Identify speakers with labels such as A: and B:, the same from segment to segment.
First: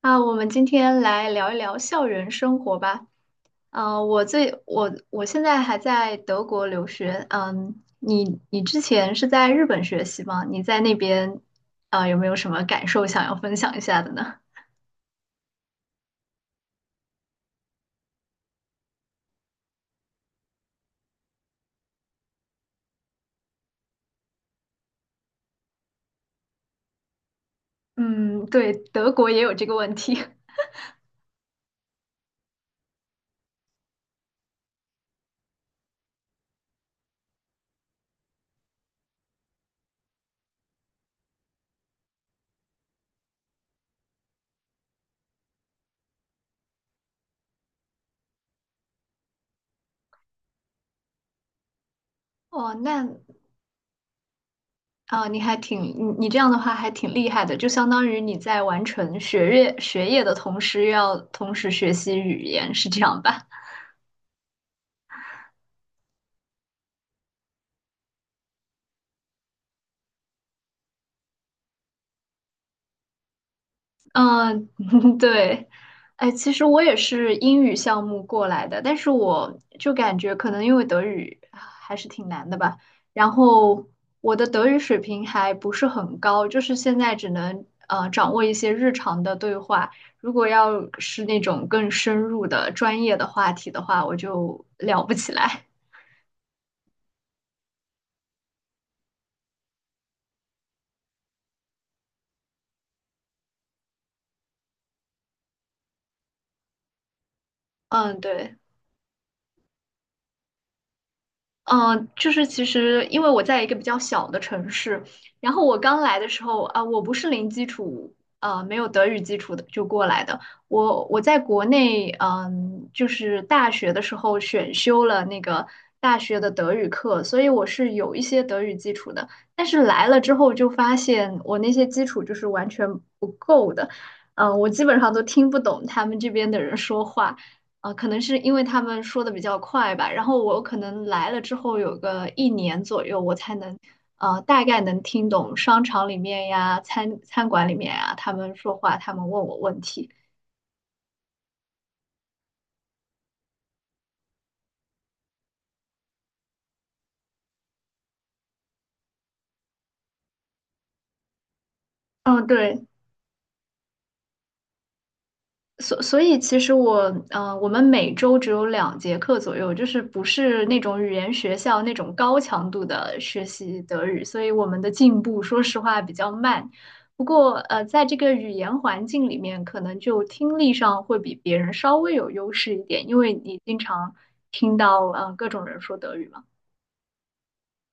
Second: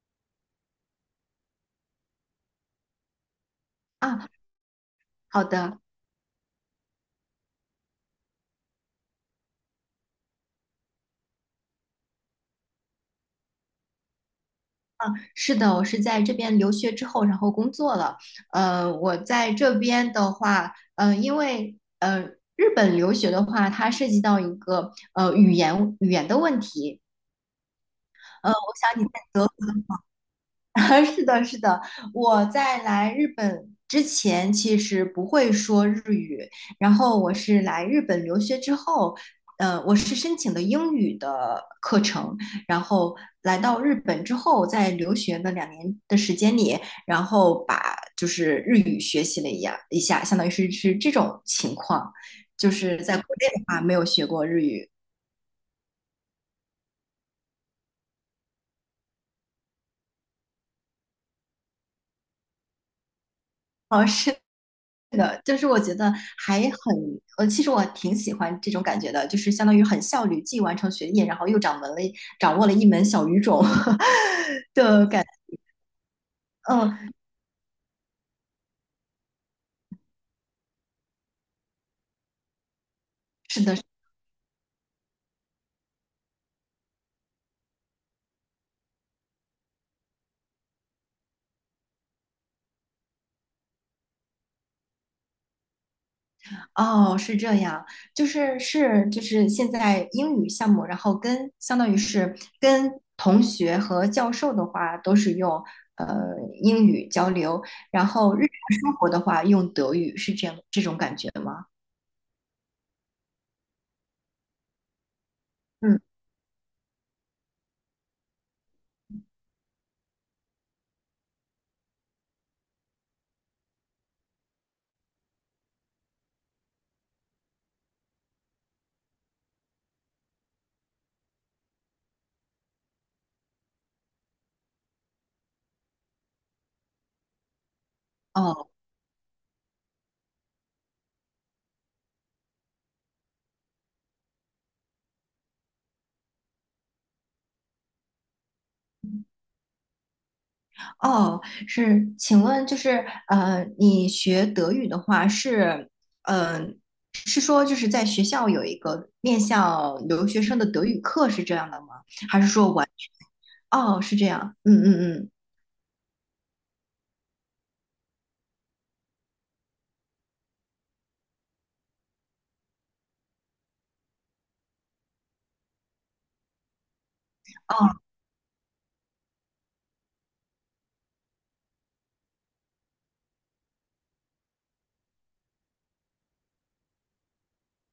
A: 啊，我们今天来聊一聊校园生活吧。我
B: 啊，
A: 最我我现
B: 好
A: 在还
B: 的，
A: 在德国留学。嗯，你之前是在日本学习吗？你在那边啊，有没有什么感受想要分享一下的呢？
B: 是的，我是在这边留学之后，然后工作了。我在这边的话，因为日本留学的话，它涉及到一个语言的问题。
A: 嗯，
B: 呃，我
A: 对，
B: 想你
A: 德
B: 在
A: 国也
B: 德
A: 有这个问题。
B: 是的，是的，我在来日本之前其实不会说日语，然后我是来日本留学之后，我是申请的英语的课程，然后来到日本之后，在留学的2年的时间里，然后把就是日语学习了一下，相当于是这种情况，就
A: 哦，
B: 是
A: 那
B: 在国内的话没有学过日语。
A: 啊，你还挺你你这样的话还挺厉害的，就相当于你在完成学业的同时，又要同时学习语言，是这样吧？
B: 哦，是的，就是我觉得其实我挺喜欢这种感觉的，就是相当于很效率，既完成学业，然后又掌握了一门小语种
A: 嗯，
B: 的 感。
A: 对，哎，其实我也
B: 嗯，
A: 是英语项目过来的，但是我就感觉可能因为德语啊还是挺难的吧，然
B: 是的，是
A: 后
B: 的。
A: 我的德语水平还不是很高，就是现在只能掌握一些日常的对话，如果要是那种更深入的专业的话题的话，我就聊不起来。
B: 哦，是这样，就是现在英语项目，然后相当于是跟同学和教授的话都是用呃英语交流，然
A: 嗯，
B: 后日
A: 对。
B: 常生活的话用德语，是这样这种感觉吗？
A: 就是其实因为我在一个比较小的城市，然后我刚
B: 嗯。
A: 来的时候啊，我不是零基础，没有德语基础的就过来的。我在国内，就是大学的时候选修了那个大学的德语课，所以我是有一些德语基础的。但是来了之后就发现我那些基础就是完全不够的，我基本上都听不懂他们这边的人说话。可能是因为
B: 哦，
A: 他们说的比较快吧，然后我可能来了之后有个一年左右，我才能，大概能听懂商场里面呀、餐馆里面呀，他们说话，他们问我问题。
B: 哦，是，请问就是你学德语的话是，呃，是说就是在学校有一个面向留学生的德语课是这样的吗？还
A: 嗯，
B: 是说
A: 对。
B: 完全？哦，是这样，嗯嗯嗯。
A: 所以，其实我们每周只有2节课左右，就是不是那种语言学校那种高强度的学习德语，所以我们的进步，说实话比较慢。不过，
B: 哦，
A: 在这个语言环境里面，可能就听力上会比别人稍微有优势一点，因为你经常听到，各种人说德语嘛。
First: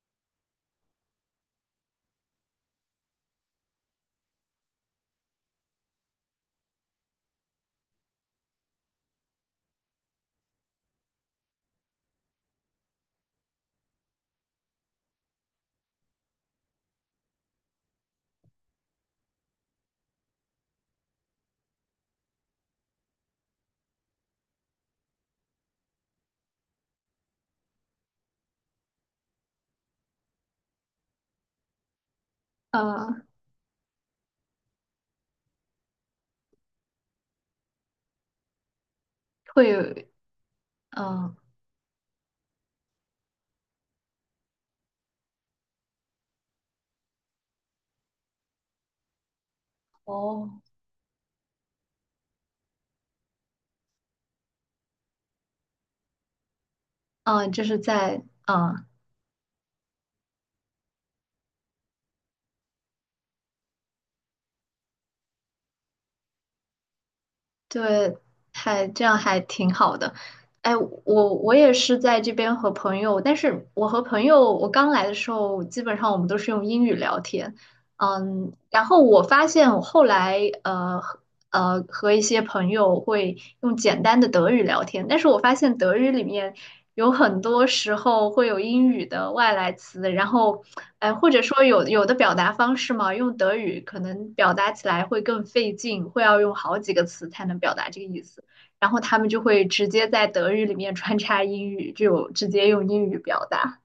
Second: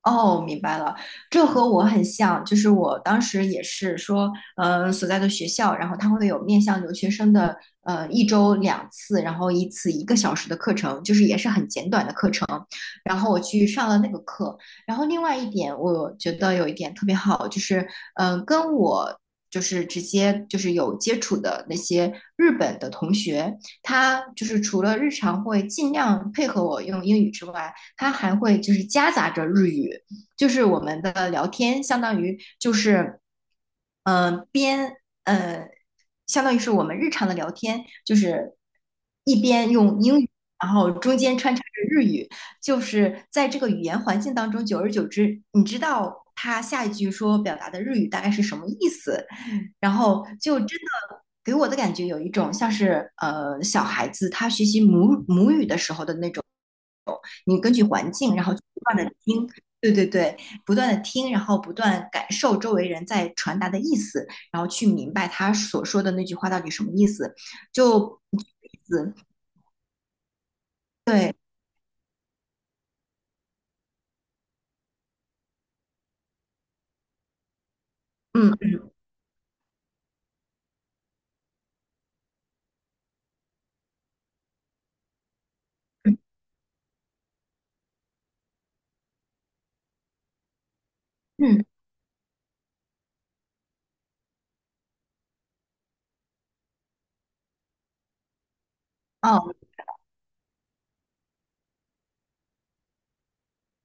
B: 哦，明白了，这和我很像，就是我当时也是说，所在的学校，然后它会有面向留学生的，一周两次，然后一次一个小时的课程，就是也是很简短的课程，然后我去上了那个课，然后另外一点，我觉得有一点特别好，就是，嗯、呃，跟我。就是直接就是有接触的那些日本的同学，他就是除了日常会尽量配合我用英语之外，它还会就是夹杂着日语，就是我们的聊天，
A: 嗯，
B: 嗯、呃边呃，相当于是我们日常的聊天，就是一
A: 会
B: 边
A: 有
B: 用英语，然后
A: 嗯、
B: 中
A: 呃
B: 间穿插着日语，就是在这个语言环境当中，久而久之，你知道，他下一句说表达的日语大概是什么意思，然后就
A: 哦，
B: 真的给我的感觉有一种像是小孩子他学习母语的时候的那种。
A: 嗯、
B: 你
A: 就
B: 根
A: 是
B: 据环
A: 在，
B: 境，然后不
A: 嗯、
B: 断的听，对对对，不断的听，然后不断感受周围人在传达的意思，然后去明白他所说的那句话到底什么意思，
A: 对，
B: 就意
A: 还这
B: 思，
A: 样还挺好的。哎，我
B: 对，
A: 我也是在这边和朋友，但是我和朋友，我刚来的时候，基本上我们都是用英语聊天。
B: 嗯
A: 然后我发现我后来和一些朋友会用简单的德语聊天，但是我发现德语里面有很多时候会有英语的外来词，然后，哎、或者说
B: 嗯。
A: 有的表达方式嘛，用德语可能表达起来会更费劲，会要用好几个词才能表达这个意思，然后他们就
B: 哦，
A: 会直接在德语里面穿插英语，就直接用英语表达。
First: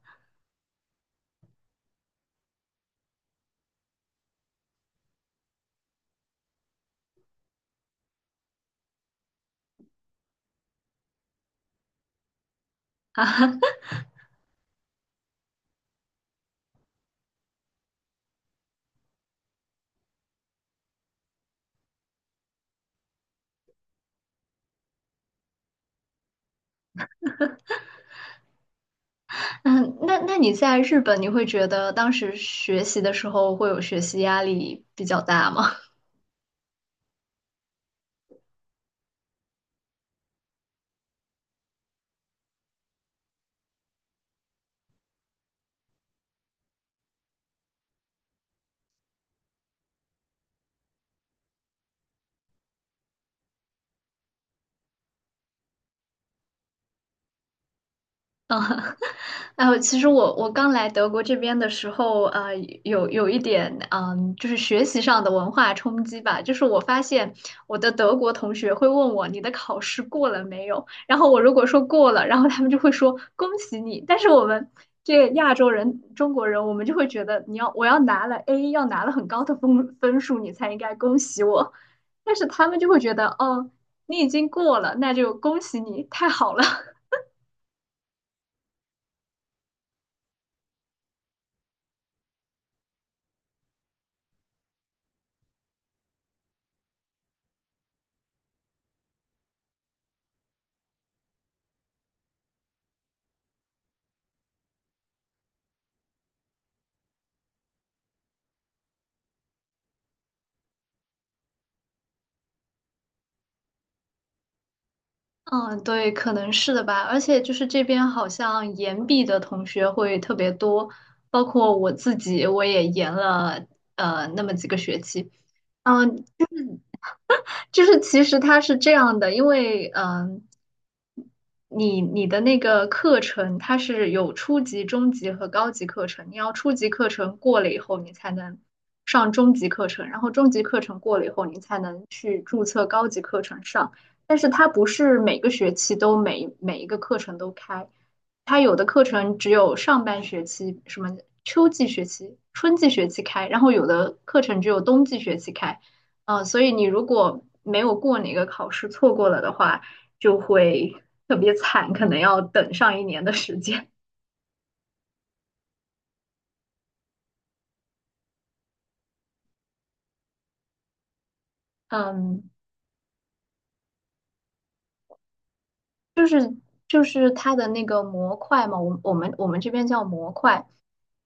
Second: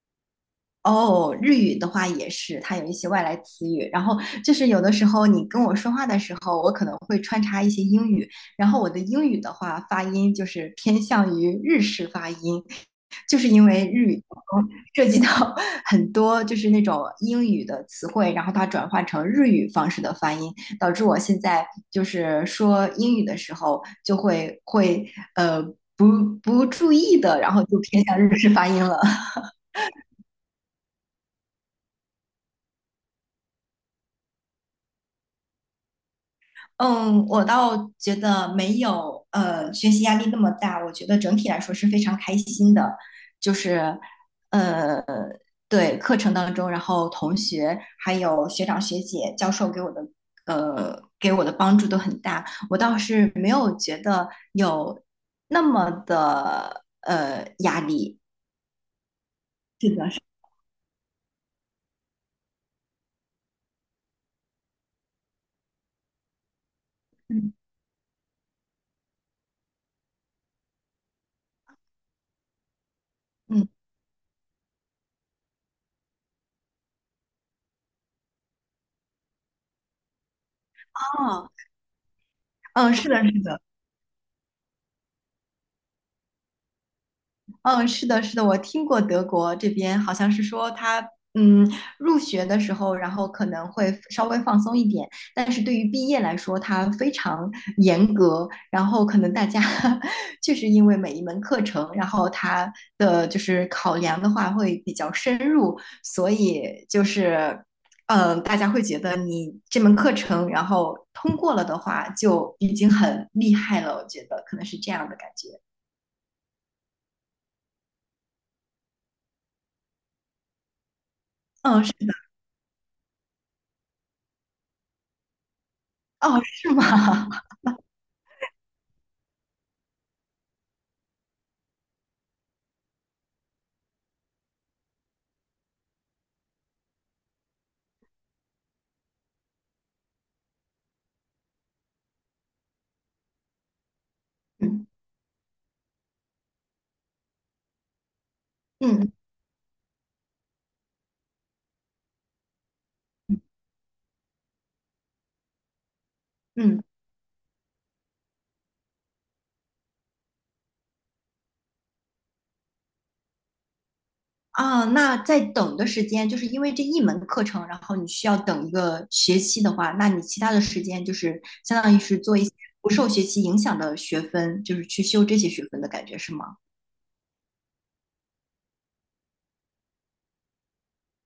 B: 哦，日语的话也是，它有一些外来词语。然后就是有的时候你跟我说话的时候，我可能会穿插一些英语。然后我的英语的话，发音就是偏向于日式发音，就是因为日语当中 涉及到 很多就是那种英语的词汇，然后它转换成日语方式的发音，导致我现在就是说英语的时候就会会呃不不注意的，然后就偏向日式发音了。
A: 嗯，那你在日本，你会觉得当时学习的时候会有学习压力比较大吗？
B: 嗯，我倒觉得没有学习压力那么大，我觉得整体来说是非常开心的，就是呃对课程当中，然后同学还有学长学姐、教授给我的帮助都很大，我倒是没有觉得有那么的压力。
A: 嗯，哎呦，
B: 是
A: 其实
B: 的，是的。
A: 我刚来德国这边的时候，有一点，就是学习上的文化冲击吧。就是我发现
B: 嗯
A: 我的德国同学会问我你的考试过了没有，然后我如果说过了，然后他们就会说恭
B: 嗯，
A: 喜你。但是我们这个亚洲人、中国人，我们就会觉得我要拿了 A，要拿了很高的分数，你才应该恭喜
B: 哦，
A: 我。但是他们就
B: 嗯，
A: 会
B: 是
A: 觉
B: 的，
A: 得，
B: 是的。
A: 哦，你已经过了，那就恭喜你，太好了。
B: 嗯，是的，是的，我听过德国这边好像是说他，嗯，入学的时候，然后可能会稍微放松一点，但是对于毕业来说，它非常严格，然后可能大家 确实因为每一门课程，然后它的就是考量的话会比较深入，所以就是。嗯，大家会觉得你这门课程，然后通过了的话，就已经很厉害了。我觉得可能是这样的感觉。
A: 嗯，对，可能是的吧。而且就是这边好像延毕的同学会特别多，包括
B: 嗯，
A: 我
B: 是。
A: 自己，我也延了那么几个学期。嗯，
B: 哦，是吗？
A: 就是其实它是这样的，因为你的那个课程它是有初级、中级和高级课程，你要初级课程过了以后，你才能上中级课程，然后中级课程过了以后，你才能去注册高级课程上。但是它不
B: 嗯
A: 是每个学期都每一个课程都开，它有的课
B: 嗯
A: 程只有上半学期、什么秋季学期、春季学期开，然后有的课程只有冬季学期开。所以
B: 嗯。
A: 你如果没有过哪个考试，错过了的话，就会特别惨，可能要等上一年的时间。
B: 啊，那在等的时间，就是因为这一门课程，然后你需要等一个学期的话，那你其他的时间就是相 当于是做一
A: 嗯，
B: 些不受学期影响的学分，就是去修这些学分的感觉
A: 就
B: 是
A: 是
B: 吗？
A: 就是它的那个模块嘛，我们这边叫模块，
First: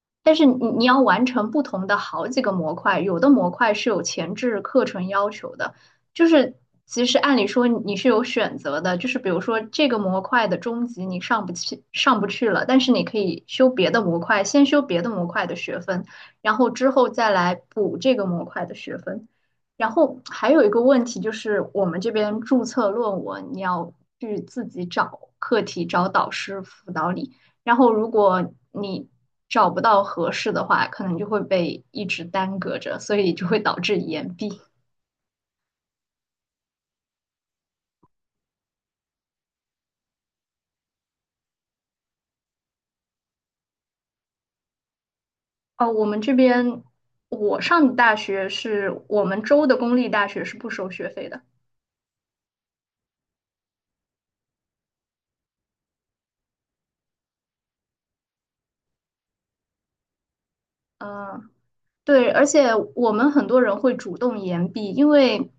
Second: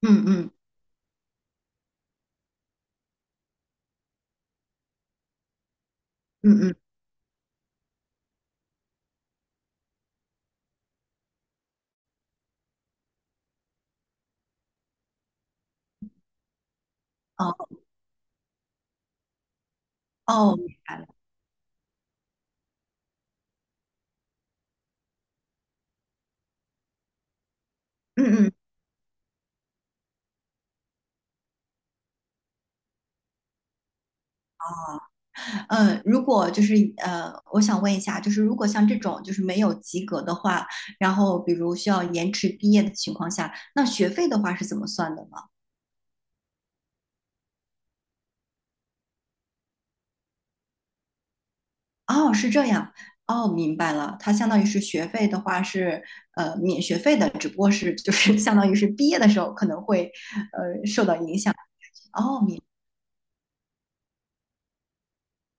B: 嗯
A: 但是
B: 嗯
A: 你要完成不同的好几个模块，有的模块是有前置课程要求的，就是
B: 嗯嗯。
A: 其实按理说你是有选择的，就是比如说这个模块的中级你上不去了，但是你可以修别的模块，先修别的模块的学分，然后之后再来
B: 哦，
A: 补这个模块的学分。然后还
B: 哦，
A: 有一
B: 明
A: 个
B: 白
A: 问
B: 了。
A: 题就是，我们这边注册论文你要去自己找课题、找导师辅导你。然后如
B: 嗯
A: 果
B: 嗯，
A: 你找不到合适的话，可能就会被一直耽搁着，所以就会导致延毕。
B: 如果就是我想问一下，就是如果像这种就是没有及格的话，然后比如需要延迟毕业的情况下，那学费的话是怎么算的呢？
A: 哦，我们这边我上的大学是我们州的公立大学是不收学费的。
B: 哦，是这样。哦，明白了。它相当于是学费的话是免学费的，只不过是就是相当于是毕业的时候可能会。
A: 嗯，对，
B: 哦
A: 而
B: 明
A: 且我们很多人会主动延毕，因为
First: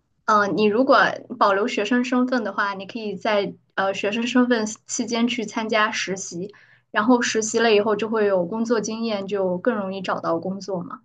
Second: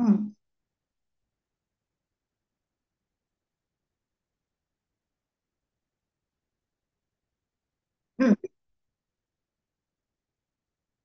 B: 嗯
A: 你如果保留学生身份的话，你可以在学生身份期间去参加实习，然后实习了以后就会
B: 嗯。
A: 有工作经验，就更容易找到工作嘛。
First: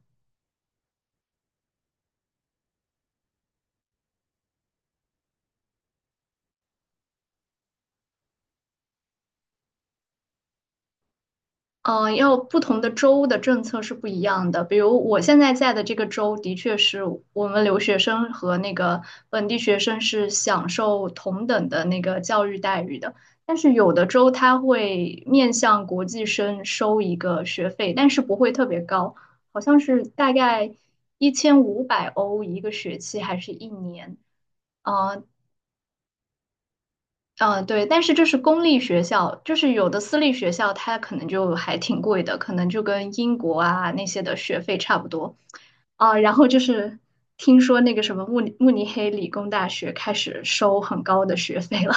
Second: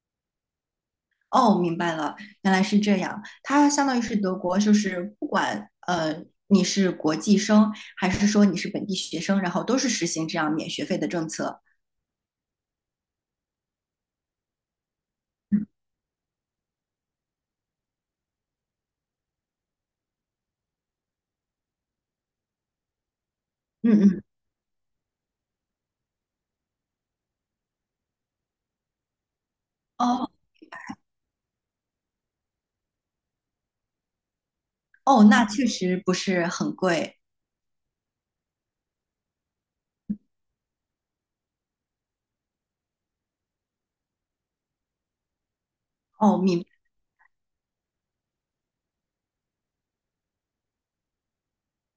B: 哦，明白了，原来是这样。它相当于是德国，就是不管你是国际生还是说你是本地学生，然后都是实行这样免学费的政策。
A: 要不同的州的政策是不一样的。比如我现在在的这个州，的确是我们留学生和那个本地学生是享受同等的那个教育待遇的。但是有
B: 嗯
A: 的
B: 嗯。
A: 州它会面向国际生收一个学费，但是不会特别高，好像是
B: 哦
A: 大概1500欧一个学期还是一年。呃，
B: 哦，那确实不是很贵。
A: 嗯，对，但是这是公立学校，就是有的私立学校它可能就还挺贵的，可能就跟英国啊那些的学费差不多。啊，然
B: 哦
A: 后就
B: 明
A: 是听说那个什么慕尼黑理工大学开始收很高的学费了。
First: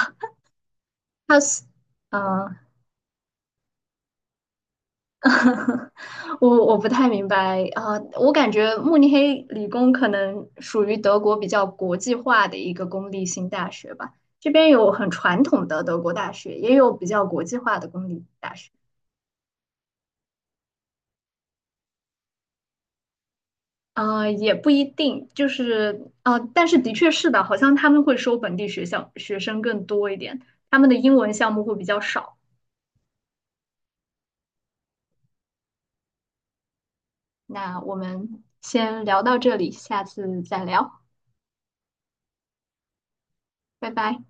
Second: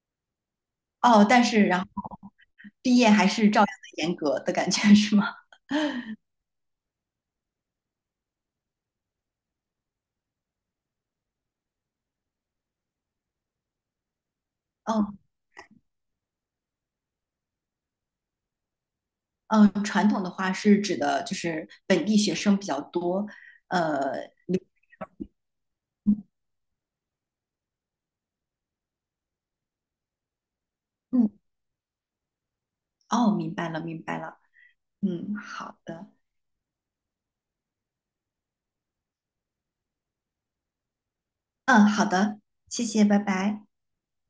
B: 哦，
A: 它
B: 但
A: 是，
B: 是然后
A: 嗯，
B: 毕业还是照样的严格的感觉是吗？
A: 我不太明白啊，我感觉慕尼黑理工可能属于德国比较国际化的一个公立性大学吧。这边有很
B: 哦。
A: 传统的德国大学，也有比较国际化的公立大学。
B: 传统的话是指的就是本地学生比较多。呃，
A: 也不一定，就是但是的确是的，好像他们会收本地学校学生更多一点，他们的英
B: 嗯，
A: 文项目会比较少。
B: 哦，明白了，明白了。嗯，好的。
A: 那我们先聊到这里，下次再聊，
B: 嗯，好的，谢谢，拜拜。
A: 拜拜。